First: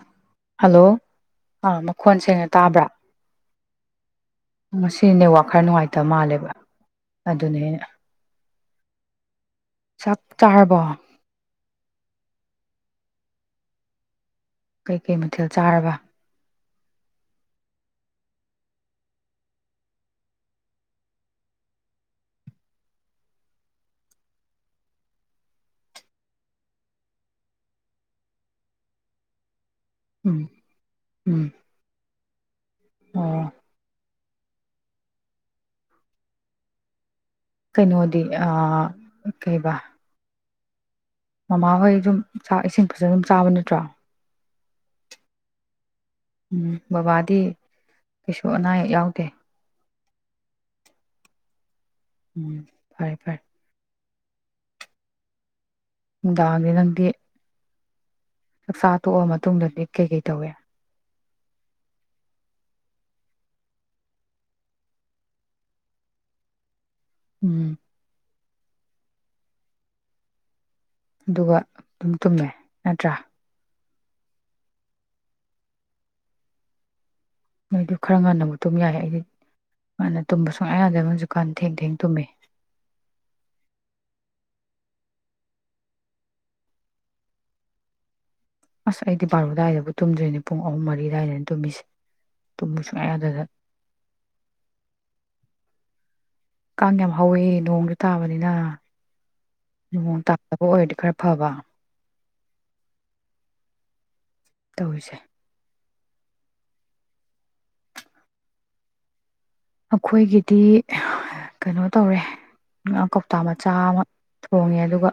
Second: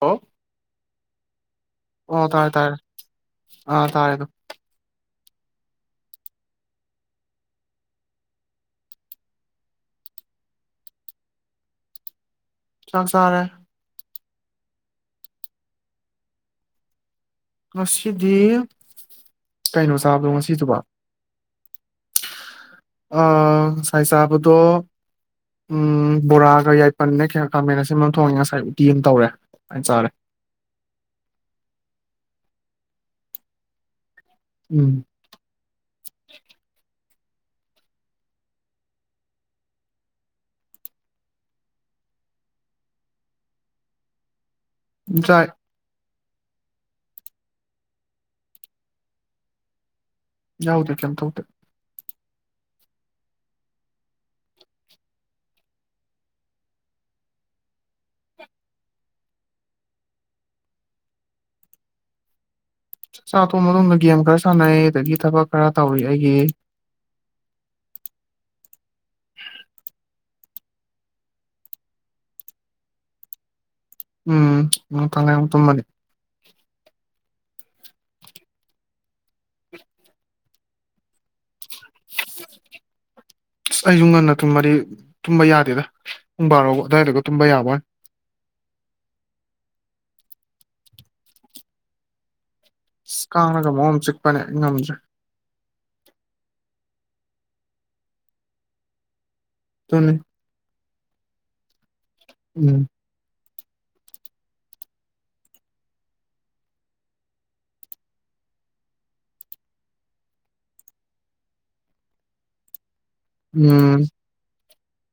hello hello ꯑꯥ ꯃꯈꯣꯟ ꯑꯣ ꯁꯦꯡꯅ ꯇꯥꯔꯦ ꯇꯥꯔꯦ ꯇꯥꯕ꯭ꯔꯥ ꯑꯥ ꯇꯥꯔꯦ ꯑꯗꯣ ꯉ ꯁꯤꯅꯦ ꯋꯥ ꯈꯔ ꯅꯨꯡꯉꯥꯏꯇꯕ ꯃꯥꯜꯂꯦꯕ ꯑꯗꯨꯅꯦꯩꯅ ꯆꯞ ꯆꯥꯔꯕꯣ ꯆꯥꯛ ꯆꯔꯦ ꯀꯩꯀꯩ ꯃꯊꯦꯜ ꯆꯥꯔꯕ ꯉꯁꯤꯗꯤ ꯀꯩꯅꯣ ꯆꯥꯕꯗꯣ ꯉꯁꯤꯗꯨꯕ ꯉꯁꯥꯏ ꯆꯥꯕꯗꯣ ꯕꯣꯔꯥꯒ ꯌꯥꯏꯄꯜꯒ ꯈꯌꯥ ꯈꯥꯃꯦꯟ ꯁꯦꯝ ꯊꯣꯡꯉꯦ ꯉꯁꯥꯏ ꯎꯇꯤ ꯑꯃ ꯇꯧꯔꯦ ꯆꯥꯔꯦ ꯎꯝ ꯎꯝ ꯑꯣ ꯎꯝ ꯀꯩꯅꯣꯗꯤ ꯑ ꯀꯩꯕ ꯃꯃꯥꯍꯣꯏ ꯑꯗꯨꯝ ꯆꯥꯛ ꯏꯁꯤꯡ ꯐꯖꯅ ꯑꯗꯨꯝ ꯆꯥꯕ ꯅꯠꯇ꯭ꯔꯣ ꯌꯥꯏ ꯎꯝ ꯕꯕꯥꯗꯤ ꯀꯩꯁꯨ ꯑꯅꯥ ꯑꯌꯦꯛ ꯌꯥꯎꯗꯦ ꯌꯥꯎꯗꯦ ꯀꯔꯤꯝ ꯇꯧꯗꯦ ꯎꯝ ꯐꯔꯦ ꯐꯔꯦ ꯅꯨꯉꯗꯥꯪ ꯋꯥꯏꯔꯝꯗꯤ ꯅꯪꯗꯤ ꯆꯥꯛꯆꯥ ꯇꯣꯛꯑ ꯃꯇꯨꯡꯗꯗꯤ ꯀꯩꯀꯩ ꯇꯧꯏꯦ ꯆꯥꯛꯆꯥ ꯑꯇꯣꯕ ꯑꯗꯣꯝꯗ ꯒꯦꯝ ꯈꯔ ꯁꯥꯟꯅꯩ ꯑꯗꯒꯤ ꯊꯕꯛ ꯈꯔ ꯇꯧꯏ ꯑꯩꯒꯤ ꯎꯝ ꯑꯗꯨꯒ ꯑꯗꯨꯝ ꯇꯨꯝꯃꯦ ꯅꯠꯇ꯭ꯔꯥ ꯎꯝ ꯉꯥꯛꯇꯪ ꯂꯩꯔꯒ ꯑꯃꯨꯛ ꯇꯨꯝꯅꯤ ꯅꯣꯏꯗꯤ ꯈꯔ ꯉꯥꯟꯟꯅꯕꯨꯛꯇꯨꯝ ꯌꯥꯏ ꯑꯩꯗꯤ ꯉꯥꯟꯅ ꯇꯨꯝꯕ ꯁꯨꯡꯌꯥ ꯌꯥꯗꯕꯁꯨꯛꯀꯥꯟ ꯊꯦꯡ ꯊꯦꯡ ꯇꯨꯝꯃꯦ ꯑꯁ ꯑꯁꯨꯨ ꯉꯟꯅ ꯊꯨꯝꯃꯗꯤ ꯇꯨꯝꯕ ꯌꯥꯗꯦꯗ ꯄꯨꯡ ꯕꯥꯔꯣ ꯑꯗꯨꯋꯥꯏꯗꯒ ꯇꯨꯝꯕ ꯌꯥꯕꯣꯏ ꯑꯁ ꯑꯩꯗꯤ ꯕꯥꯔꯨꯗꯥꯏꯗꯕꯨ ꯇꯨꯝꯗꯣꯏꯅꯦ ꯄꯨꯡ ꯑꯍꯨꯝ ꯃꯔꯤ ꯑꯗꯨꯏꯗꯅꯤ ꯇꯨꯝꯃꯤꯁꯦ ꯇꯨꯝꯕ ꯁꯨꯡꯌꯥ ꯌꯥꯗꯗꯅ ꯀꯥꯅꯒ ꯃꯑꯣ ꯑꯃ ꯆꯤꯛꯄꯅꯦ ꯉꯝꯗ꯭ꯔꯦ ꯀꯥꯡ ꯌꯥꯝ ꯍꯧꯋꯤ ꯅꯣꯡꯁꯨ ꯇꯥꯕꯅꯤꯅ ꯑꯗꯨꯅꯤ ꯅꯣꯪ ꯇꯥꯗꯕꯥ ꯑꯣꯏꯔꯗꯤ ꯈꯔꯥ ꯐꯕꯥ ꯎꯝ ꯇꯧꯔꯤꯁꯦ ꯑꯩꯈꯣꯏꯒꯤꯗꯤ ꯀꯩꯅꯣ ꯇꯧꯔꯦ ꯉꯥ ꯀꯧꯇ ꯃꯆꯥ ꯑꯃ ꯎꯝ ꯊꯣꯡꯉꯦ ꯑꯗꯨꯒ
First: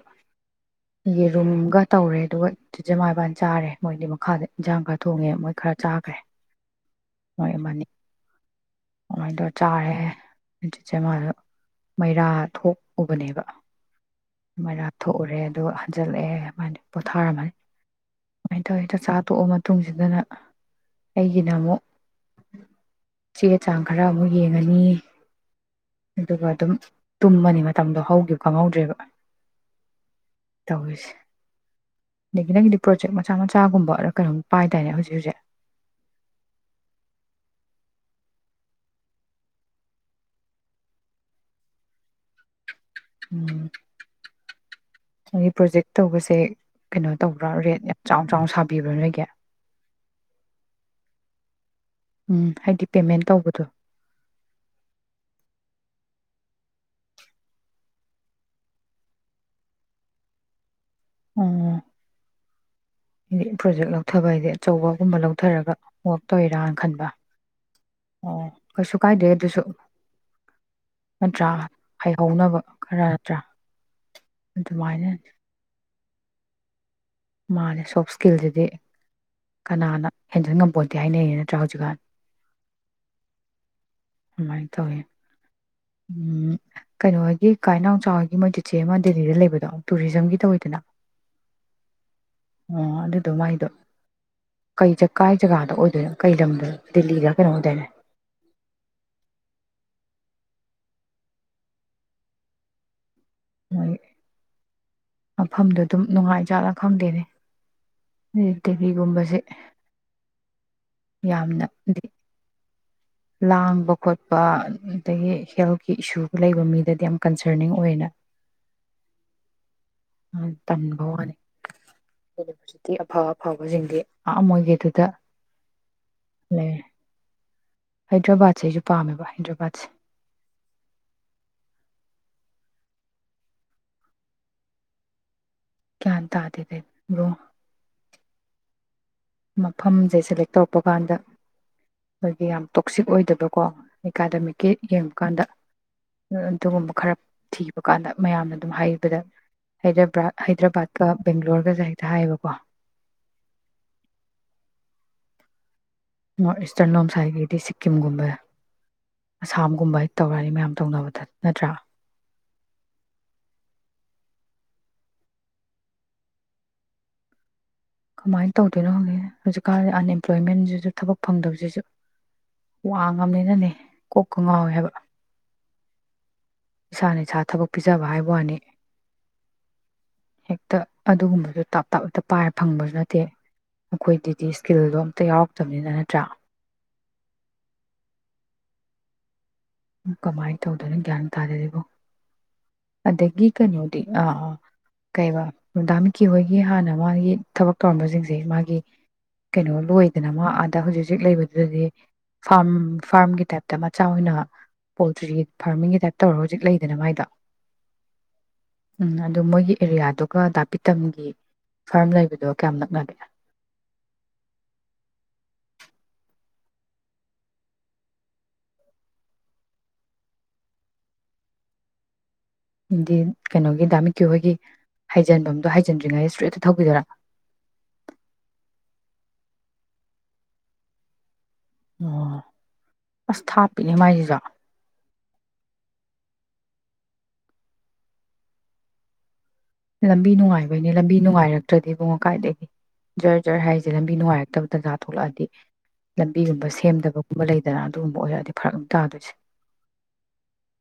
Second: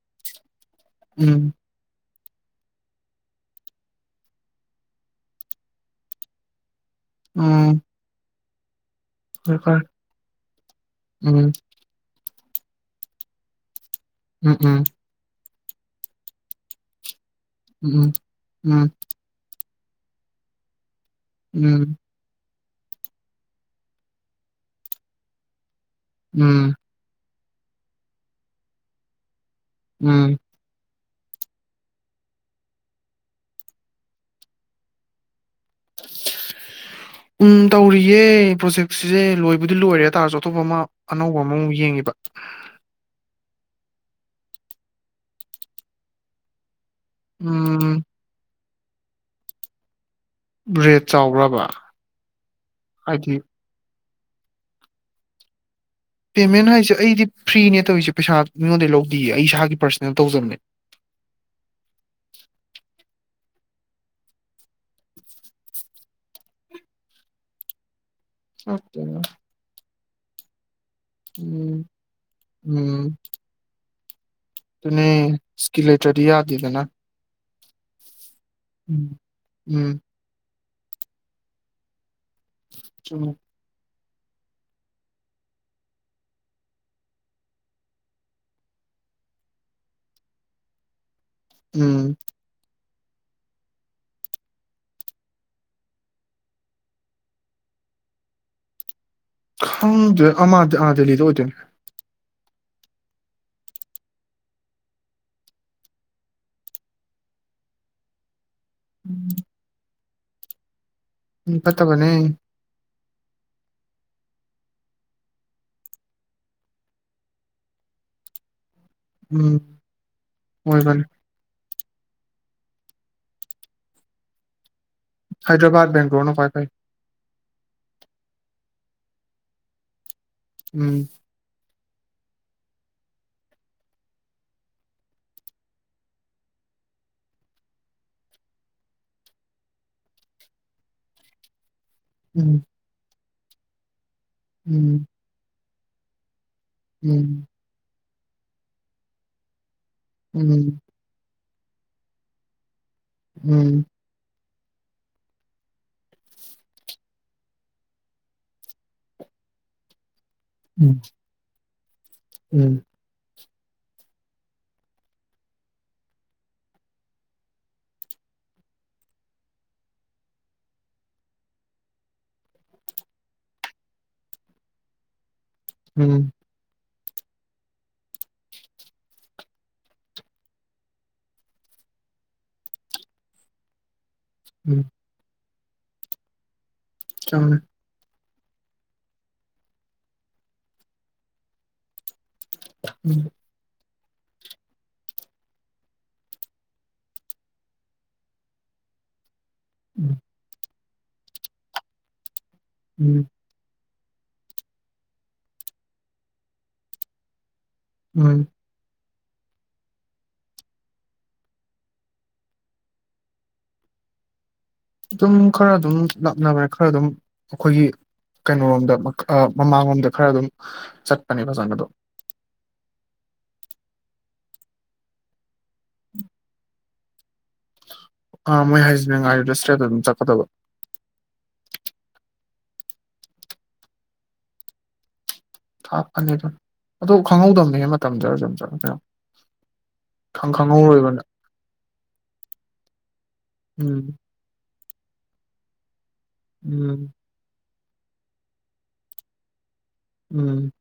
ꯎꯝ ꯌꯦꯔꯨꯝꯒ ꯇꯧꯔꯦ ꯑꯗꯨꯒ ꯆꯤ ꯆꯦ ꯃꯥ ꯏꯕꯥꯅꯤ ꯆꯥꯔꯦ ꯃꯣꯏꯗꯤ ꯃꯈꯥꯗ ꯏꯟꯁꯥꯡ ꯈꯔ ꯊꯣꯡꯉꯦ ꯃꯣꯏ ꯈꯔ ꯆꯥꯈ꯭ꯔꯦ ꯍꯣꯏ ꯎꯝ ꯃꯥꯅꯤ ꯑꯗꯨꯃꯥꯏꯅ ꯇꯧꯔ ꯎꯝ ꯎꯝ ꯆꯥꯔꯦ ꯎꯝ [unintelligible] ꯃꯩꯔꯥ ꯊꯣꯛꯎꯕꯅꯦꯕ ꯎꯝ ꯃꯔꯥ ꯊꯣꯛꯎꯔꯦ ꯑꯗꯨ ꯍꯟꯖꯤꯜꯂꯛꯑꯦ ꯑꯗꯨꯃꯥꯏꯅ ꯄꯣꯊꯥꯔꯝꯃꯅꯤ ꯎꯝ ꯎꯝ ꯇꯨꯪꯁꯤꯗꯟ ꯑꯩꯒꯤ ꯅꯃꯣꯛ ꯎꯝ ꯆꯦꯇ ꯆꯥꯡ ꯈꯔ ꯑꯃꯨꯛ ꯌꯦꯡꯉꯅꯤ ꯑꯗꯨꯒ ꯑꯗꯨꯝ ꯇꯨꯝꯕꯅꯤ ꯃꯇꯝꯗꯣ ꯍꯧꯈꯤꯕ ꯈꯪꯍꯧꯗ꯭ꯔꯦꯕ ꯎꯝ [unintelligible] ꯅꯪꯒꯤꯗꯤ ꯄ꯭ꯔꯣꯖꯦꯛ ꯃꯆꯥ ꯃꯆꯥꯒꯨꯝꯕ ꯀꯩꯅꯣꯝ ꯄꯥꯏ ꯇꯔꯅꯦ ꯍꯧꯖꯤꯛ ꯍꯧꯖꯤꯛ ꯎꯝ ꯇꯧꯔꯤꯌꯦ ꯄ꯭ꯔꯣꯖꯦꯛꯁꯤꯁꯦ ꯂꯣꯏꯕꯨꯗꯤ ꯂꯣꯏꯔꯦ ꯍꯥꯏ ꯇꯥꯔꯁꯨ ꯑꯇꯣꯞꯄ ꯑꯃ ꯑꯅꯧꯕ ꯑꯃꯃꯨꯛ ꯌꯦꯡꯉꯤꯕ ꯎꯝ ꯑꯩꯒꯤ ꯄ꯭ꯔꯣꯖꯦꯛ ꯇꯧꯕꯁꯦ ꯀꯩꯅꯣ ꯇꯧꯕ꯭ꯔꯥ ꯔꯦꯠ ꯌꯥꯝ ꯎꯝ ꯆꯥꯎ ꯆꯥꯎꯅ ꯁꯥꯕ ꯄꯕꯤꯕꯅ ꯀꯦ ꯕ꯭ꯔꯦꯗ ꯆꯥꯎꯈ꯭ꯔꯕ ꯎꯝ ꯄꯦꯃꯦꯟ ꯍꯥꯏꯗꯤ ꯇꯧꯕꯗꯣ ꯄꯦꯃꯦꯟ ꯍꯥꯏꯁꯦ ꯑꯩꯗꯤ ꯐ꯭ꯔꯤꯅꯦ ꯇꯧꯔꯤꯁꯦ ꯄꯩꯁꯥ ꯃꯤꯉꯣꯟꯗꯩ ꯂꯧꯗꯌꯦ ꯑꯩ ꯏꯁꯥꯒꯤ ꯄꯥꯔꯁꯅꯦꯜ ꯇꯧꯖꯕꯅꯦ ꯎꯝ [inaudible] ꯍꯥꯏꯗꯤ ꯄ꯭ꯔꯣꯖꯦꯛ ꯂꯧꯊꯕ ꯍꯥꯏꯗꯤꯦ ꯑꯆꯧꯕꯒꯨꯝꯕ ꯂꯧꯊꯔꯒ ꯋꯥꯛ ꯇꯧꯋꯔꯥꯅ ꯈꯟꯕ ꯑꯣ ꯀꯩꯁꯨ ꯑꯗꯨꯅ, ꯀꯥꯏꯗꯦ ꯑꯗꯨꯁꯨ ꯅꯠꯇ꯭ꯔꯥ ꯎꯝ ꯍꯩꯍꯧꯅꯕ ꯈꯔ ꯅꯠꯇ꯭ꯔꯥ ꯇ ꯑꯗꯨꯃꯥꯏꯅ ꯏꯁꯀꯤ ꯏꯁꯇꯔꯤꯌꯥꯖꯤꯗꯅ ꯃꯥꯅꯦ ꯁꯣꯞ ꯏꯁꯀꯤꯜꯁꯤꯗꯤ ꯎꯝ ꯀꯅꯥꯅ ꯍꯦꯟꯖꯤꯟ ꯉꯝ ꯄꯣꯠꯇꯤ ꯍꯥꯏꯅꯩꯅꯦ ꯅꯠꯇ꯭ꯔꯥ ꯍꯧꯖꯤꯛꯀꯥꯟ ꯑ ꯑꯗꯨꯃꯥꯏꯅ ꯇꯧꯋꯤ ꯎ ꯀꯩꯅꯣꯒꯤ ꯀꯥꯏꯅꯥꯎꯆꯒꯤ ꯃꯣꯏ ꯆꯤꯆꯦ ꯑꯃ ꯗꯦꯜꯂꯤꯗ ꯂꯩꯕꯗꯣ ꯇꯨꯔꯤꯖꯝꯒꯤ ꯇꯧꯋꯤꯗꯅ ꯎꯝ ꯑꯣ ꯑꯗꯨꯗꯣ ꯃꯥꯏꯗꯣ ꯀꯩ ꯀꯥꯏ ꯖꯒꯥꯗ ꯑꯣꯏꯗꯣꯏꯅꯣ ꯀꯩ ꯂꯝꯗ ꯗꯦꯜꯂꯤꯗ ꯀꯩꯅꯣ ꯑꯣꯏꯗꯣꯏꯅꯦ ꯍꯪꯗ ꯑꯗ ꯑꯗꯜꯂꯤꯗ ꯍꯧꯖꯅꯦ ꯃꯣꯏ ꯃꯐꯝꯗ ꯑꯗꯨꯝ ꯅꯨꯡꯉꯥꯏꯖꯥꯠꯅ ꯈꯪꯗꯦꯅꯦ ꯗꯦꯜꯂꯤꯒꯨꯝꯕꯁꯦ ꯎꯝ ꯌꯥꯝꯅꯗꯤ ꯐꯠꯇꯕꯅꯦ ꯂꯥꯡꯕ ꯈꯣꯠꯄ ꯑꯗꯒꯤ ꯍꯦꯜꯠꯀꯤ ꯏꯁꯨ ꯂꯩꯕ ꯃꯤꯗꯗꯤ ꯌꯥꯝ ꯀꯟꯁꯔꯅꯤꯡ ꯑꯣꯏꯅ ꯑꯣꯏꯅ ꯎꯝ ꯑꯣꯏꯣꯏꯕꯅꯤ ꯋꯥꯅꯤ ꯌꯨꯅꯤꯚꯔꯁꯤꯇꯤ ꯑꯐ ꯑꯐꯕꯁꯤꯡꯗꯤ ꯑ ꯑꯣꯏꯒꯦ ꯍꯥꯏꯗ꯭ꯔꯕꯥꯗ ꯕꯦꯡꯒ꯭ꯂꯣꯔꯅꯣ ꯐꯥꯏ ꯐꯥꯏ ꯍꯥꯏꯗ꯭ꯔꯕꯥꯠꯁꯦ ꯑꯩꯁꯨ ꯄꯥꯝꯃꯦꯕ ꯍꯥꯏꯗ꯭ꯔꯕꯥꯠꯁꯦ ꯎꯝ ꯀꯌꯥꯟ ꯇꯗꯗ ꯣ ꯃꯐꯝꯁꯦ ꯁꯦꯂꯦꯛ ꯇꯧꯔꯛꯄ ꯀꯥꯟꯗ ꯑꯩꯈꯣꯏꯒꯤ ꯌꯥꯝ ꯎꯝ ꯇꯣꯛꯁꯤꯛ ꯑꯣꯏꯗꯕ ꯀꯣ ꯑꯦꯀꯥꯗꯃꯤꯛꯀꯤ ꯎꯝ ꯌꯦꯡꯕꯀꯥꯟꯗ ꯑꯗꯨꯒꯨꯝꯕ ꯈꯔ ꯎꯝ ꯊꯤꯕ ꯀꯥꯟꯗ ꯃꯌꯥꯝꯅ ꯑꯗꯨꯝ ꯍꯥꯏꯕꯗ ꯍꯥꯏꯗ꯭ꯔ ꯎꯝ ꯍꯥꯏꯗ꯭ꯔꯕꯥꯠꯀ ꯕꯦꯡꯒ꯭ꯂꯣꯔꯒꯁ ꯍꯦꯛꯇ ꯍꯥꯏꯌꯦꯕꯀꯣ ꯎꯝ ꯅ ꯏꯁꯇꯔꯟ ꯂꯣꯝꯁ ꯍꯥꯏꯥꯏꯒꯗꯤ ꯁꯤꯛꯀꯤꯝꯒꯨꯝꯕꯦ ꯑꯁꯥꯝꯒꯨꯝꯕ ꯇꯧꯔꯛꯅꯤ ꯃꯌꯥꯝ ꯎꯝ ꯇꯧꯅꯕꯗ ꯅꯠꯇ꯭ꯔꯥ ꯎꯝ ꯀꯃꯥꯏꯅ ꯇꯧꯗꯣꯏꯅꯣ ꯍꯧꯖꯤꯛ ꯍꯧꯖꯤꯛꯀꯥꯟꯗꯤ ꯑꯟꯑꯦꯝꯄ꯭ꯂꯣꯏꯃꯦꯟꯁꯤꯁꯨ ꯊꯕꯛ ꯐꯪꯗꯕꯁꯤꯁꯨ ꯋꯥꯉꯕꯅꯤꯅꯅꯦ ꯀꯣꯛꯀ ꯉꯥꯎꯋꯦ ꯍꯥꯏꯕ ꯎꯝ ꯏꯁꯥꯅ ꯏꯁꯥ ꯊꯕꯛ ꯄꯤꯖꯕ ꯍꯥꯏꯕ ꯋꯥꯅꯤ ꯍꯦꯛꯇ ꯑꯗꯨꯒꯨꯝꯕꯁꯨ ꯇꯞ ꯇꯥꯞꯦꯛꯇ ꯄꯥꯏꯔ ꯐꯪꯕꯁꯨ ꯅꯠꯇꯦ ꯑꯩꯈꯣꯏꯗꯗꯤ ꯎꯝ ꯁ꯭ꯀꯤꯜꯗꯣ ꯑꯝꯇ ꯌꯥꯎꯔꯦ ꯅꯤꯅ ꯅꯠꯇ꯭ꯔꯥ ꯀꯃꯃꯦ ꯀꯃꯥꯏꯅ ꯇꯧꯗꯣꯏꯅꯣ ꯒ꯭ꯌꯥꯟ ꯇꯥꯖꯔꯤꯕꯣ ꯎꯝ ꯑꯗꯒ ꯒꯤ ꯀ ꯅ ꯑꯥ ꯑꯥ ꯀꯩ ꯔꯅꯨꯡꯗꯥꯃꯤꯀꯤꯍꯣꯏꯒꯤ ꯍꯥꯟꯅ ꯃꯥꯒꯤ ꯊꯕꯛ ꯇꯧꯔꯝꯕꯁꯤꯡꯁꯦ ꯃꯥꯒꯤ ꯀꯩꯅꯣ ꯎꯝ ꯂꯣꯏꯗꯅ ꯃꯥ ꯍꯧꯖꯤꯛ ꯍꯧꯖꯤꯛ ꯂꯩꯕꯗꯨꯗꯗꯤ ꯐꯥꯔꯝ ꯎꯝ ꯐꯥꯔꯝꯒꯤ ꯇꯥꯏꯞꯇ ꯆ ꯑꯣꯏꯅ ꯄꯣꯜꯇ꯭ꯔꯤ ꯐꯥꯔꯃꯤꯡꯒꯤ ꯇꯥꯏꯞ ꯇꯧꯔꯒ ꯍꯧꯖꯤꯛ ꯂꯩꯗꯅ ꯃꯥꯏꯗ ꯎꯝ ꯎꯝ ꯑꯗꯨ ꯃꯣꯏꯒꯤ ꯑꯦꯔꯤꯌꯥꯗꯨꯒ ꯗꯥꯥꯛꯄꯤ ꯇꯝꯒꯤ ꯐꯥꯔꯝ ꯂꯩꯕꯗꯣ ꯀꯌꯥꯝ ꯅꯛꯅꯒꯦ ꯑꯗꯨꯝ ꯈꯔ ꯑꯗꯨꯝ ꯂꯥꯞꯅꯕꯅꯦ ꯈꯔ ꯑꯗꯨꯝ ꯑꯩꯈꯣꯏꯒꯤ ꯀꯩꯅꯣꯣꯔꯣꯝꯗ ꯃꯃꯥꯡꯂꯣꯝꯗ ꯈꯔ ꯑꯗꯨꯝ ꯆꯠꯄꯅꯦ ꯕꯖꯟ ꯑꯗꯣ ꯗꯤ ꯀꯩꯅꯣꯒꯤ ꯗꯥꯃꯤꯀꯤꯍꯣꯏꯒꯤ ꯍꯥꯏꯩꯖꯤꯟꯐꯝ ꯑꯣꯖꯗ꯭ꯔꯤꯩ ꯏꯁꯇ꯭ꯦꯠꯇ ꯊꯧꯕꯤꯗꯥ ꯑꯥ ꯃꯣꯏ ꯍꯥꯏꯁ ꯃ ꯉꯥ ꯔꯦꯁꯇꯔꯤꯦꯗ ꯑꯗꯨꯝ ꯆꯠꯀꯗꯕ ꯑꯣ ꯑꯁ ꯊꯥꯞꯄꯤꯅꯦ ꯃꯥꯏꯁꯤꯗ ꯊꯥꯞꯀꯅꯤ ꯑꯗꯨ ꯑꯗꯨ ꯈꯪꯍꯧꯗꯕꯅꯤ ꯃꯇꯝ ꯆꯨꯝ ꯂꯝꯕꯤ ꯅꯨꯡꯉꯥꯏꯕꯩꯅꯦ ꯂꯝꯕꯤ ꯅꯨꯡꯉꯥꯏꯔꯛꯇ꯭ꯔꯗꯤ ꯏꯕꯨꯡ ꯀꯥꯏꯗꯒꯤ ꯖꯔ ꯖꯔ ꯍꯥꯏꯁꯦ ꯎꯝ ꯂꯝꯕꯤ ꯅꯨꯡꯉꯥꯏꯔꯛꯇꯕ ꯗꯖꯥ ꯊꯂꯗꯤ ꯂꯝꯕꯤꯒꯨꯝꯕ ꯎꯝ ꯁꯦꯝꯗꯕꯒꯨꯝꯕ ꯂꯩ ꯑꯗꯨꯗꯅ ꯑꯗꯨꯒꯨꯝꯕ ꯑꯣꯏꯔꯛꯑꯗꯤ ꯐꯔꯛ ꯑꯗꯨꯝ ꯇꯥꯗꯣꯏꯁꯦ ꯎꯝ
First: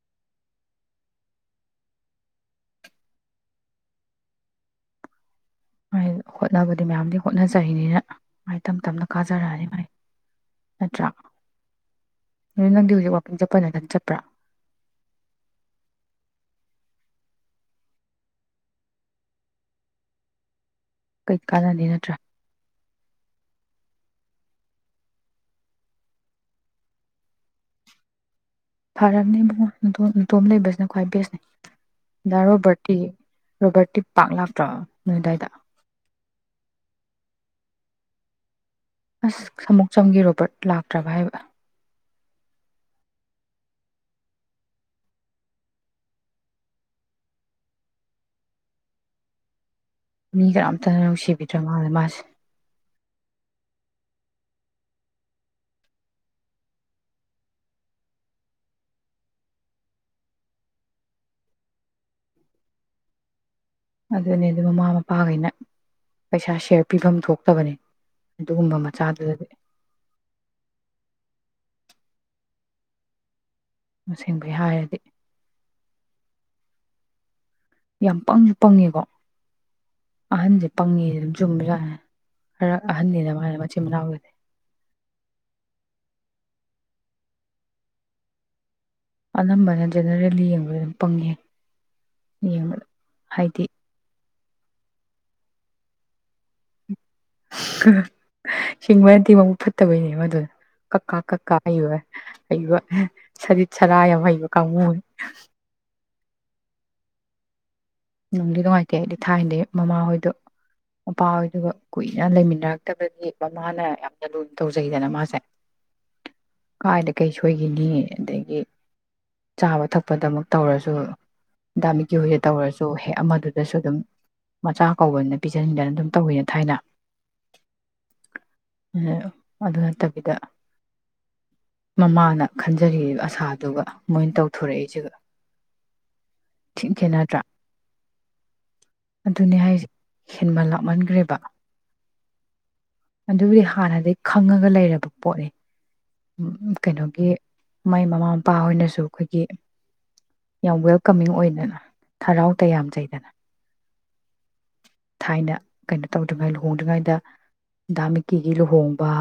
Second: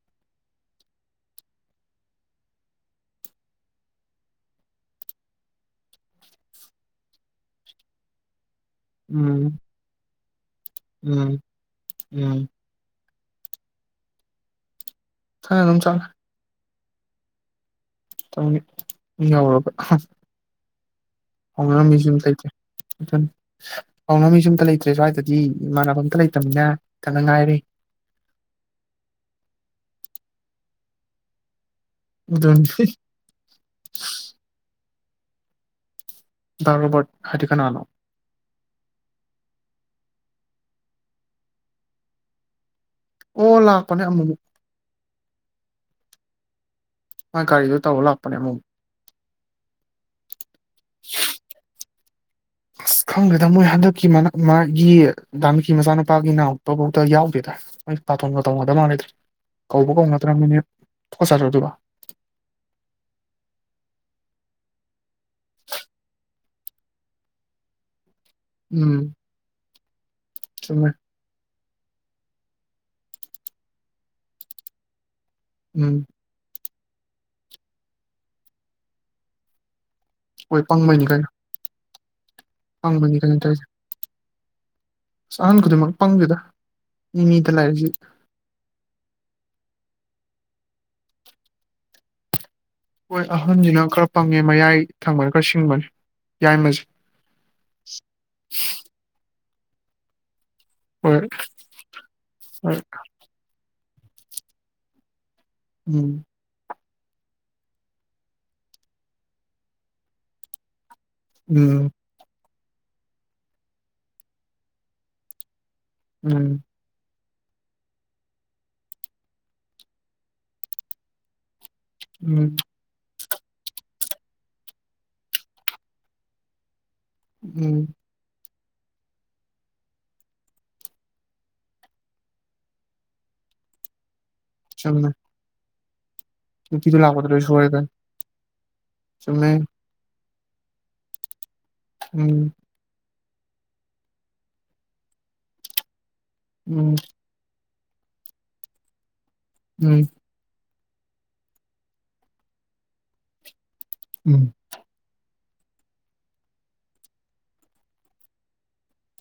ꯍꯣꯠꯅꯕꯗꯤ ꯃꯌꯥꯝꯗꯤ ꯍꯣꯠꯅꯖꯩꯅꯤꯅ ꯃꯥꯏ ꯇꯝ ꯇꯞꯅ ꯎꯝ ꯀꯥꯖꯔꯛꯑꯅꯤ ꯃꯥꯥꯏ ꯑꯆꯥꯥ ꯎꯝ ꯎꯝ ꯍꯧ ꯪ ꯆꯠꯄꯅ ꯅꯪ ꯆꯠꯄ꯭ꯔꯥ ꯊꯉ ꯑꯗꯨꯝ ꯆ ꯌꯥ ꯀꯩ ꯀꯥꯟꯅꯅꯤ ꯍꯉ ꯅꯠꯇ꯭ꯔꯥ ꯃꯤꯁꯤꯨꯝ ꯊꯥꯏꯇꯦ ꯑꯗꯨ ꯀꯧꯅ ꯃꯤꯁ ꯑꯝꯇ ꯂꯩꯇ꯭ꯔꯦ ꯁ꯭ꯋꯥꯏꯗꯗꯤ ꯏꯃꯥꯟꯅꯕ ꯑꯝꯇ ꯂꯩꯇꯕꯅꯤꯅ ꯀꯟꯅ ꯉꯥꯏꯔꯦ ꯐꯔꯕꯅꯦ ꯏꯕꯨꯡꯉꯣ ꯅꯇꯣꯝ ꯅꯇꯣꯝ ꯂꯩꯕꯁꯤꯅ ꯈ꯭ꯋꯥꯏ ꯦꯁꯅꯦ ꯑꯗꯨꯅꯤ ꯔꯣꯕꯔꯇꯤ ꯔꯣꯕꯔꯇꯤ ꯄꯥꯛꯂ ꯅꯗꯥꯥꯏꯗ ꯗ ꯔꯣꯕꯔꯠ ꯍꯗꯤ ꯈꯅ ꯑꯅꯣ ꯑꯁ ꯁꯃꯨꯛ ꯆꯝꯒꯦ ꯔꯣꯕꯔꯠ ꯂꯥꯛꯇ꯭ꯔꯕ ꯍꯥꯏꯕ ꯑꯣ ꯂꯥꯛꯄꯅꯦ ꯑꯃꯨ ꯃꯥ ꯀꯒꯥꯔꯤꯗꯨ ꯇꯧ ꯂꯥꯛꯄꯅꯦ ꯃꯨ ꯃꯤ ꯀꯔꯝꯇ ꯅꯨꯡꯁꯤꯕꯤꯗ꯭ꯔꯦ ꯃꯥꯁꯦ ꯃꯥꯁꯦ ꯑꯁ ꯈꯪꯗ꯭ꯔꯦꯗ ꯃꯣꯏ ꯍꯟꯗꯛꯀꯤ ꯃꯥꯒꯤ ꯗꯥꯟꯀꯤ ꯃꯆꯥꯅꯨꯄꯥꯒꯤ ꯅꯥꯎꯛꯇꯐꯧꯗ ꯌꯥꯎꯗꯦꯗ ꯃꯣꯏ ꯄꯥꯊꯣꯟꯒ ꯇꯧꯅꯗꯕ ꯃꯥꯟꯂꯗ꯭ꯔꯦ ꯀꯧꯕ ꯀꯧꯅꯗ꯭ꯔꯃꯤꯅꯦ ꯈꯠꯆꯔ꯭ꯔ ꯑꯗꯨꯒ ꯑꯗꯨꯅꯦ ꯑꯗꯨ ꯃꯃꯥ ꯃꯄꯥꯈꯩꯅ ꯄꯩꯁꯥ ꯁꯦꯌꯔ ꯄꯤꯐꯝ ꯊꯣꯛꯇꯕꯅꯦ ꯑꯗꯨꯒꯨꯝꯕ ꯎꯝ ꯃꯆꯥꯗꯨꯗꯗꯤ ꯆꯨꯝꯃꯦ ꯃꯁꯤꯡꯕꯩ ꯍꯥꯏꯔꯗꯤ ꯎꯝ ꯌꯥꯝ ꯄꯪꯁꯨ ꯄꯪꯉꯦꯀꯣ ꯑꯍꯟꯁꯦ ꯄꯪꯉꯦꯁꯦ ꯑꯗꯨꯝ ꯆꯨꯝꯕ ꯌꯥꯥꯠꯦ ꯄꯥꯡꯕꯅꯤ ꯀꯩꯅꯣ ꯇꯁꯦ ꯑꯁ ꯑꯍꯟ ꯈꯨꯗꯤꯡꯃꯛ ꯄꯪꯗꯦꯗ ꯏꯃꯤꯗꯂꯁꯤ ꯑꯅꯝꯕꯅ ꯖꯦꯅꯔꯦꯜꯂꯤ ꯌꯦꯡꯕꯗ ꯑꯗꯨꯝ ꯄꯪꯉꯦ ꯌꯦꯡꯕꯗ ꯍꯣꯏ ꯍꯥꯏꯗꯤ ꯑꯍꯣꯟꯖꯤꯅ ꯈꯔ ꯄꯪꯉꯦ ꯃꯌꯥꯏ ꯊꯪꯕꯅ ꯈꯔ ꯁꯤꯡꯕꯅꯦ ꯌꯥꯏꯃꯁꯦ ꯁꯦꯡꯃꯗꯤꯃ ꯆꯠꯇꯕꯩꯅꯦ ꯃ ꯑꯗꯨ ꯀꯀꯥ ꯍꯣꯏ ꯀꯀꯥ ꯑꯣ ꯑꯣ ꯍꯣꯏ ꯁ ꯆꯔꯥ ꯌꯥꯝ ꯀꯃꯦ ꯎꯝ ꯅꯨꯡꯗꯤ ꯅꯨꯡꯉꯥꯏꯇꯦ ꯑꯩꯗꯤ ꯊꯥꯏꯅꯗꯤꯩ ꯃꯃꯥꯍꯣꯏꯗ ꯃꯄꯥ ꯍꯣꯏꯗꯨꯒ ꯎꯝ ꯀꯨꯏꯅ ꯂꯩꯃꯤꯟꯅꯔꯒ ꯕꯗꯤ ꯃꯃꯥꯅ ꯌꯥꯝꯅ ꯂꯨꯅ ꯇꯧꯖꯩꯗꯅ ꯃꯥꯁꯦ ꯎꯝ ꯀꯥꯏꯗ ꯀꯩ ꯁꯣꯏꯈꯤꯅꯤ ꯑꯗꯒꯤ ꯆꯥꯕ ꯊꯛꯄꯗꯃꯛ ꯇꯧꯔꯁꯨ ꯗꯥꯃꯤꯒꯤ ꯍꯁꯦ ꯎꯝ ꯇꯧꯔꯁꯦ ꯍꯦꯛ ꯑꯃꯗꯨꯗꯁꯨ ꯑꯗꯨꯝ ꯃꯆꯥ ꯀꯧꯕꯅ ꯄꯤꯖꯅꯤꯡꯗꯅ ꯑꯗꯨꯝ ꯇꯧꯋꯤꯅ ꯊꯥꯏꯅ ꯎꯝ ꯑꯗꯨ ꯅꯠꯇꯕꯤꯗ ꯃꯃꯥꯅ ꯈꯟꯖꯔꯤ ꯑꯁꯥꯗꯨꯒ ꯃꯣꯏꯅ ꯇꯧ ꯊꯣꯔꯛꯏꯁꯤꯦꯒ ꯝꯤꯁꯨ ꯂꯥꯛꯄꯗ ꯑꯣꯏꯣꯏ ꯁꯣꯏꯦ ꯑꯗꯨꯅꯦ ꯍꯥꯏꯁ ꯍꯦꯟꯕꯟ ꯂꯥꯛꯃꯟꯈ꯭ꯔꯦꯕ ꯎꯝ ꯑꯗꯨꯕꯨꯗꯤ ꯍꯥꯟꯅꯗꯤ ꯈꯪꯉꯒ ꯂꯩꯔꯕ ꯄꯣꯠꯅꯤ ꯎꯝ ꯀꯩꯅꯣꯒꯤ ꯃꯥꯏ ꯃꯃꯥ ꯃꯄꯥ ꯍꯣꯏꯅꯁꯨ ꯑꯩꯈꯣꯏꯒꯤ ꯎꯝ ꯌꯥꯝ ꯋꯦꯜꯀꯃꯤꯡ ꯑꯣꯏꯅꯗꯅ ꯍꯔꯥꯎ ꯇꯌꯥꯝꯖꯗꯅ ꯎꯝ ꯊꯥꯏꯅ ꯀꯩꯅꯣ ꯇꯧꯗ꯭ꯔꯤꯉꯩ ꯂꯨꯍꯣꯡꯗ꯭ꯔꯤꯉꯩꯗ ꯍꯗꯥ ꯃꯤꯀꯤꯒꯤ ꯂꯨꯍꯣꯡꯕ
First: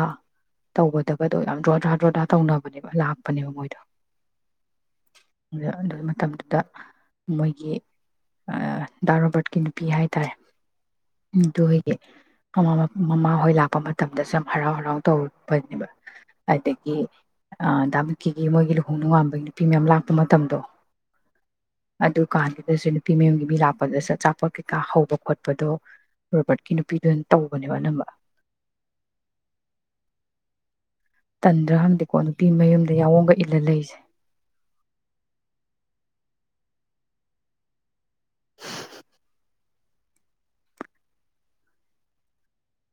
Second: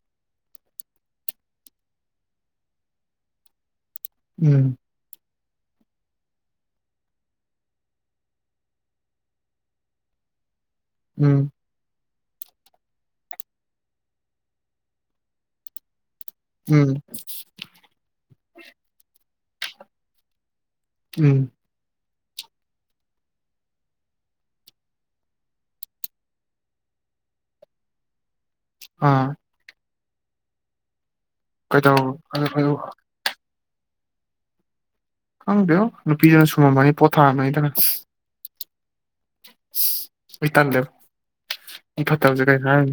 ꯇꯧꯕꯒꯗꯕꯗꯣ ꯌꯥꯝ ꯗ꯭ꯔꯣꯗ꯭ꯔꯥ ꯗ꯭ꯔꯣꯗ꯭ꯔꯥ ꯇꯧꯅꯕꯅꯦꯕ ꯂꯥꯛꯄꯅꯦꯕ ꯃꯣꯏꯗꯣ ꯎꯝ ꯑ ꯑꯗꯨꯒꯤ ꯃꯇꯝꯗꯨꯗ ꯃꯣꯏꯒꯤ ꯗꯥ ꯔꯣꯕꯔꯠꯀꯤ ꯅꯨꯄꯤ ꯍꯥꯏ ꯇꯔꯦ ꯎ ꯎꯝ ꯇ ꯍꯒꯦ ꯀꯃꯃ ꯑꯩꯈꯣꯏ ꯂꯥꯛꯄ ꯃꯇꯝꯗ ꯁꯨꯝ ꯍꯔꯥꯎ ꯍꯔꯥꯎ ꯇꯧꯕꯅꯦꯕ ꯑꯗꯨꯗꯒꯤ ꯎꯝ ꯑ ꯇ ꯀꯒꯃ ꯍꯨꯅ ꯋꯥ ꯅꯨꯄꯤꯤ ꯃꯌꯥꯝ ꯂꯥꯛꯄ ꯃꯇꯝꯗꯣ ꯎꯝ ꯑꯗꯨ ꯀꯥꯟꯗꯨꯗꯁꯨ ꯅꯨꯄꯤ ꯃꯌꯨꯝꯒꯤ ꯃꯤ ꯂꯥꯛꯄꯗ ꯆ ꯑꯆꯥꯄꯣꯠ ꯀꯩꯀꯥ ꯍꯧꯕ ꯈꯣꯠꯄꯗꯣ ꯔꯣꯕꯥꯔꯠꯀꯤ ꯅꯨꯄꯤꯗꯨꯅ ꯇꯧꯕꯅꯦꯕ ꯑꯅꯝꯕ ꯑꯥ ꯇꯟꯗ꯭ꯔꯥꯪꯗꯤꯀꯣ ꯀꯩꯗꯧ ꯅꯨꯄꯤ ꯃꯌꯨꯝꯗ ꯌꯥꯎꯒ ꯏꯜꯂ ꯂꯩꯁꯦ ꯈꯪꯕꯤꯌꯣ ꯅꯨꯄꯤꯗꯨꯅ ꯁꯨꯝꯃꯝꯃꯅꯤ ꯄꯣꯊꯥꯔꯝꯃꯅꯤꯗꯅ ꯏ ꯇꯜꯗꯦꯕ ꯏ ꯐꯠꯇ ꯍꯧꯁꯦ ꯀꯩ ꯍꯥꯏ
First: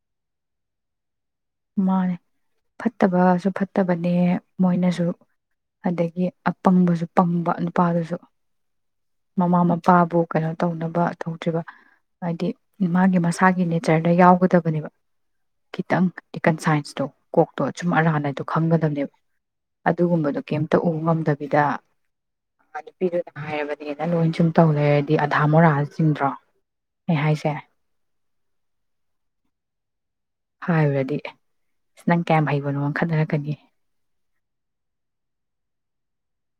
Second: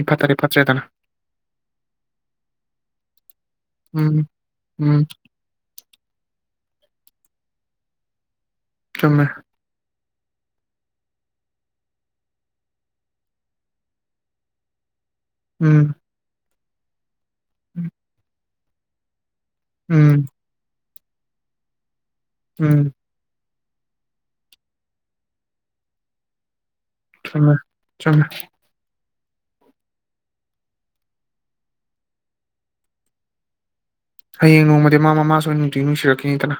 ꯏ ꯐꯥꯠꯇꯔꯦ ꯐꯠꯇ꯭ꯔꯦꯗꯅ ꯃꯥꯅꯦ ꯐꯠꯇꯕꯁꯨ ꯐꯠꯇꯕꯅꯦ ꯎꯝ ꯃꯣꯏꯅꯁꯨ ꯎꯝ ꯑꯗꯒꯤ ꯑꯄꯪꯕꯁꯨ ꯄꯪꯕ ꯅꯨꯄꯥꯗꯨꯁꯨ ꯆꯨꯝꯃꯦ ꯃꯃꯥ ꯃ ꯄꯕꯥꯕꯨ ꯀꯩꯅꯣ ꯇꯧꯅꯕ ꯊꯣꯛꯧꯇ꯭ꯔꯤꯕ ꯍꯥꯏꯗꯤ ꯃꯥꯒꯤ ꯃꯁꯥꯒꯤ ꯅꯦꯆꯔꯗ ꯌꯥꯎꯒꯗꯕꯅꯦꯕ ꯎꯝ ꯈꯤꯇꯪ ꯍꯟ ꯁꯥꯏꯟꯁꯇꯣ ꯀꯣꯛꯇꯣ ꯑꯁꯨꯝ ꯑꯔꯥꯟ ꯍꯥꯏꯗ ꯈꯪꯒꯗꯕꯅꯦꯕ ꯎꯝ ꯑꯗꯨꯒꯨꯝꯕꯗꯨ ꯀ ꯇ ꯎ ꯉꯝꯗꯕꯤꯗ ꯎꯝ ꯤ ꯍꯥꯏꯥꯏꯔꯕꯅꯤ ꯅꯪ ꯂꯣꯏꯅ ꯁꯨꯝ ꯇꯧ ꯂꯩꯦ ꯍꯥꯏꯔꯗꯤ ꯑꯙꯥ ꯃꯣꯔꯥ ꯆꯤꯡꯗ꯭ꯔꯣ ꯑꯩ ꯍꯥꯏꯁꯦ ꯆꯉꯣ ꯆꯉꯣ ꯍꯥꯏꯨꯔꯗꯤ ꯑꯁ ꯅꯪ ꯀꯌꯥꯝ ꯍꯩꯕꯅꯣ ꯈꯟꯅꯔꯛꯀꯅꯤ ꯍꯌꯦꯡ ꯅꯣꯡꯃꯗꯤ ꯃꯥ ꯃꯃꯥꯁꯨ ꯅꯨꯡꯇꯤ ꯅꯨꯡꯁꯤꯔꯛꯈꯤꯅꯤꯗꯅ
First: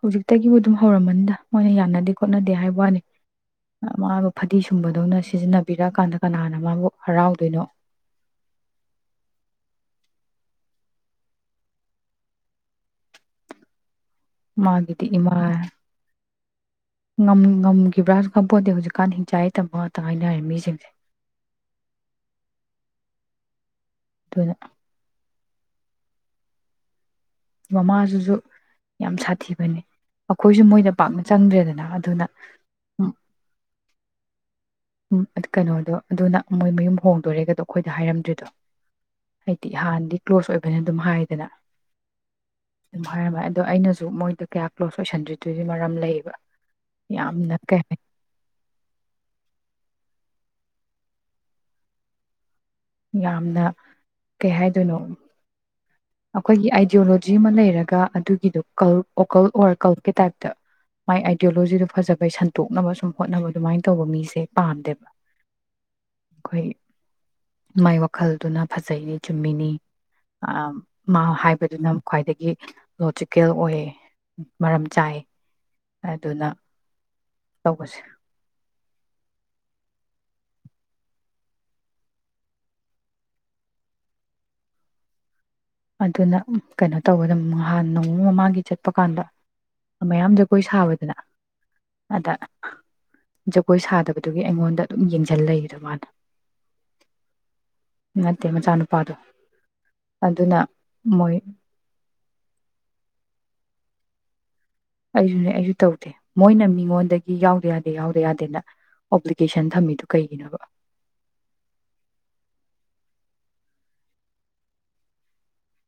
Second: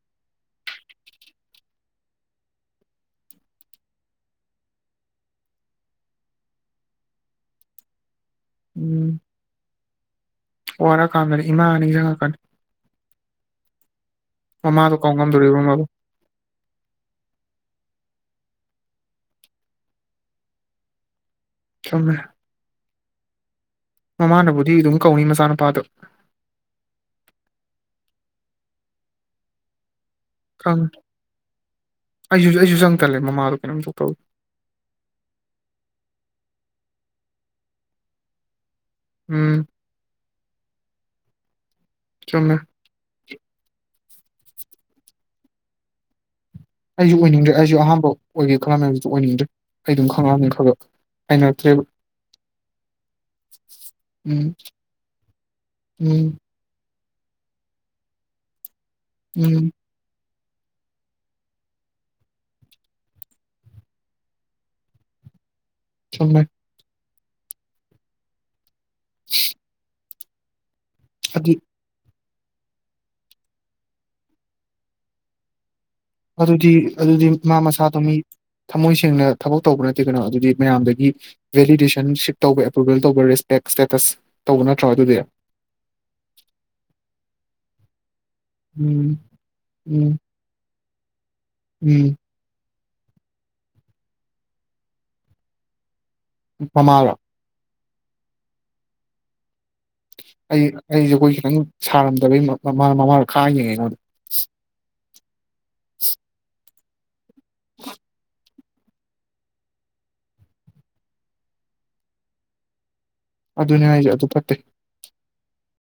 ꯍꯧꯖꯤꯛꯇꯒꯤꯕꯨ ꯑꯗꯨꯝ ꯍꯧꯔꯝꯃꯟꯗ ꯃꯣꯏꯅ ꯌꯥꯅꯗꯦ ꯈꯣꯠꯅꯗꯦ ꯍꯥꯏꯕ ꯋꯥꯅꯤ ꯃꯥꯕꯨ ꯐꯗꯤ ꯁꯨꯝꯕꯗꯧꯅ ꯁꯤꯖꯤꯟꯅꯕꯤꯔꯛꯑꯀꯥꯟꯗ ꯀꯅꯥꯅ ꯃꯥꯕꯨ ꯍꯔꯥꯎꯗꯣꯏꯅꯣ ꯎꯝ ꯋꯥꯔꯥ ꯀꯥꯟꯗꯗꯤ ꯏꯃꯥ ꯍꯥꯏꯅ ꯅꯤꯡꯁꯪꯉꯛꯀꯅꯤ ꯃꯃꯥꯗꯣ ꯃꯥꯒꯤꯗꯤ ꯏꯃꯥ ꯀꯥꯎꯉꯝꯗꯣꯔꯤꯕꯣ ꯃꯥꯕꯣ ꯉꯝꯈꯤꯕ꯭ꯔꯥꯁꯨ ꯈꯔꯄꯣꯠꯇꯦ ꯍꯧꯖꯤꯛꯀꯥꯟ ꯍꯤꯡꯆꯥꯥꯏ ꯌꯥꯏꯇꯝꯕ ꯉꯥꯛꯇ ꯉꯥꯏꯅꯔꯦ ꯃꯤꯁꯤꯡꯁꯦ ꯆꯨꯃꯦ ꯑꯗꯨꯅ ꯃꯃꯥꯅꯕꯨꯗꯤ ꯑꯗꯨꯝ ꯀꯧꯅꯤ ꯃꯆꯥꯅ ꯄꯥꯗꯨ ꯃꯃꯥꯁꯤꯁꯨ ꯌꯥꯝ ꯁꯥꯊꯤꯕꯅꯦ ꯑꯩꯈꯣꯏꯁꯨ ꯈꯪ ꯃꯣꯏꯅ ꯄꯥꯛꯅ ꯆꯪꯗ꯭ꯔꯦꯗꯅ ꯑꯗꯨꯅ ꯑꯩꯁꯨ ꯑꯩꯁꯨ ꯆꯪ ꯎꯝ ꯇꯜꯂꯦ ꯃꯃꯥꯗꯣ ꯀꯩꯅꯣꯝ ꯇꯧ ꯇꯧꯋꯤ ꯎꯝ ꯀꯩꯅꯣꯗꯣ ꯑꯗꯨꯅ ꯃꯣꯏ ꯃꯌꯨꯝ ꯍꯣꯡꯗꯣꯔꯦꯒꯗꯣ ꯑꯩꯈꯣꯏꯗ ꯍꯥꯏꯔꯝꯗ꯭ꯔꯤꯗꯣ ꯎꯝ ꯍꯥꯏꯗꯤ ꯍꯥꯟꯗꯤ ꯀ꯭ꯂꯣꯁ ꯑꯣꯏꯕꯅꯤ ꯑꯗꯨꯝ ꯍꯥꯏꯗꯅ ꯆꯨꯃꯦ ꯐꯔ ꯃꯥ ꯑꯗꯣ ꯑꯩꯅꯁꯨ ꯃꯣꯏꯗ ꯀꯌꯥ ꯀ꯭ꯂꯣꯁ ꯑꯣꯏꯁꯟꯗ꯭ꯔꯤꯗꯨꯣꯏꯒꯤ ꯃꯔꯝ ꯂꯩꯌꯦꯕ ꯑꯩꯁꯨ ꯑꯣꯏꯅꯤꯡꯗ꯭ꯔꯦ ꯌꯥꯝꯅ ꯑꯩꯁꯨ ꯀꯩ ꯍꯥꯏ ꯑꯍꯥꯟꯕ ꯑꯣꯏꯒꯦ ꯈꯟꯂꯝꯃꯦ ꯑꯗꯨ ꯑꯣꯏꯅꯤꯡꯗ꯭ꯔꯦ ꯑꯩ ꯑꯗꯨꯝ ꯈꯪꯉꯛꯑꯃꯦ ꯈꯒ ꯍꯩꯅꯔꯛꯇ꯭ꯔꯦꯕ ꯌꯥꯝꯅ ꯎꯝ ꯀꯩ ꯍꯥꯏꯗꯣꯏꯅꯣ ꯎꯝ ꯑꯩꯈꯣꯏꯒꯤ ꯑꯥꯏꯗ꯭ꯌꯤꯂꯣ ꯖꯤ ꯑꯃ ꯂꯩꯔꯒ ꯑꯗꯨꯒꯤꯗꯣ ꯎꯝ [unintelligible] ꯇꯥꯏꯞ ꯃꯥꯏ ꯑꯥꯏꯗꯤꯌꯣꯂꯣꯖꯤꯗꯣ ꯐꯖꯕꯩ ꯁꯟꯇꯣꯛꯅꯕ ꯁꯨꯝ ꯍꯣꯠꯅꯕ ꯑꯗꯨꯃꯥꯏꯅ ꯇꯧꯕ ꯃꯤꯁꯦ ꯄꯥꯝꯗꯦꯕ ꯆꯨꯃꯦ ꯑꯩꯈꯣꯏ ꯃꯥꯏ ꯋꯥꯈꯜꯗꯨꯅ ꯐꯖꯩꯅꯦ ꯆꯨꯝꯃꯤꯅꯤ ꯑ ꯃꯥ ꯑꯗꯨ ꯍꯥꯏꯕꯗꯨꯅ ꯈ꯭ꯋꯥꯏꯗꯒꯤ ꯂꯣꯖꯤꯀꯦꯜ ꯑꯣꯏꯌꯦ ꯃꯔꯝ ꯆꯥꯏ ꯑꯗꯨꯅ ꯑꯗꯨꯗꯤ ꯑꯗꯨꯗꯤ ꯃꯥ ꯃꯁꯥꯗꯣ ꯇꯧꯕꯁꯦ ꯃꯤ ꯊꯝꯃꯣꯏꯁꯤ ꯊꯦꯡꯅ ꯊꯕꯛ ꯇꯧꯕ ꯅꯠꯇꯦ ꯀꯩꯅꯣ ꯑꯗꯨꯗꯤ ꯃꯌꯥꯝꯗꯒꯤ ꯚꯦꯂꯤꯗꯦꯁꯟ ꯁꯤꯞ ꯇꯧꯕ ꯑꯦꯄ꯭ꯔꯨꯕꯦꯜ ꯇꯧꯕ ꯔꯦꯁꯄꯦꯛ ꯁꯇꯦꯇꯁ ꯇꯧꯕ ꯅꯠꯇ꯭ꯔꯣ ꯑꯗꯨꯗꯤ ꯑꯗꯨꯅ ꯀꯩꯅꯣ ꯇꯧꯕꯗ ꯅꯍꯥꯟ ꯅꯣꯡꯃ ꯃꯃꯥꯡꯒꯤ ꯆꯠꯄ ꯎꯝ ꯀꯥꯟꯗ ꯎꯝ ꯃꯌꯥꯝ ꯖꯒꯣꯏ ꯁꯥꯕꯗ [unintelligible] ꯎꯝ ꯑꯗ ꯖꯒꯣꯏ ꯁꯥꯗꯕꯗꯨꯒꯤ ꯑꯩꯉꯣꯟꯗ ꯑꯗꯨꯝ ꯌꯦꯡꯁꯤꯟ ꯂꯩꯗ ꯃꯥꯅ ꯐꯃꯥꯂ ꯅꯠꯇꯦ ꯃꯆꯥꯅꯨꯄꯥꯗꯨ ꯑꯗꯨꯅ ꯑꯩꯁꯦ ꯑꯩꯈꯣꯏ ꯃꯣꯏ ꯈꯤꯇꯪ ꯝꯗꯕꯃ ꯃꯃꯥꯗ ꯈꯥꯡꯉꯤꯉꯣꯟꯗ ꯑꯩꯁꯨꯅꯦ ꯑꯩꯁꯨ ꯇꯧꯗꯦ ꯃꯣꯏꯅ ꯃꯤ ꯉꯣꯟ ꯌꯥꯎꯗ ꯌꯥꯗ ꯌꯥꯎꯗ ꯌꯥꯗꯦꯅ ꯑꯣꯄ꯭ꯂꯤꯀꯦꯁꯟ ꯊꯝꯃꯤꯗꯨ ꯀꯩꯒꯤꯅꯣꯕ ꯑꯗꯨꯅꯦ ꯍꯥꯏꯁꯦ ꯑꯗꯨ ꯐꯠꯇꯦ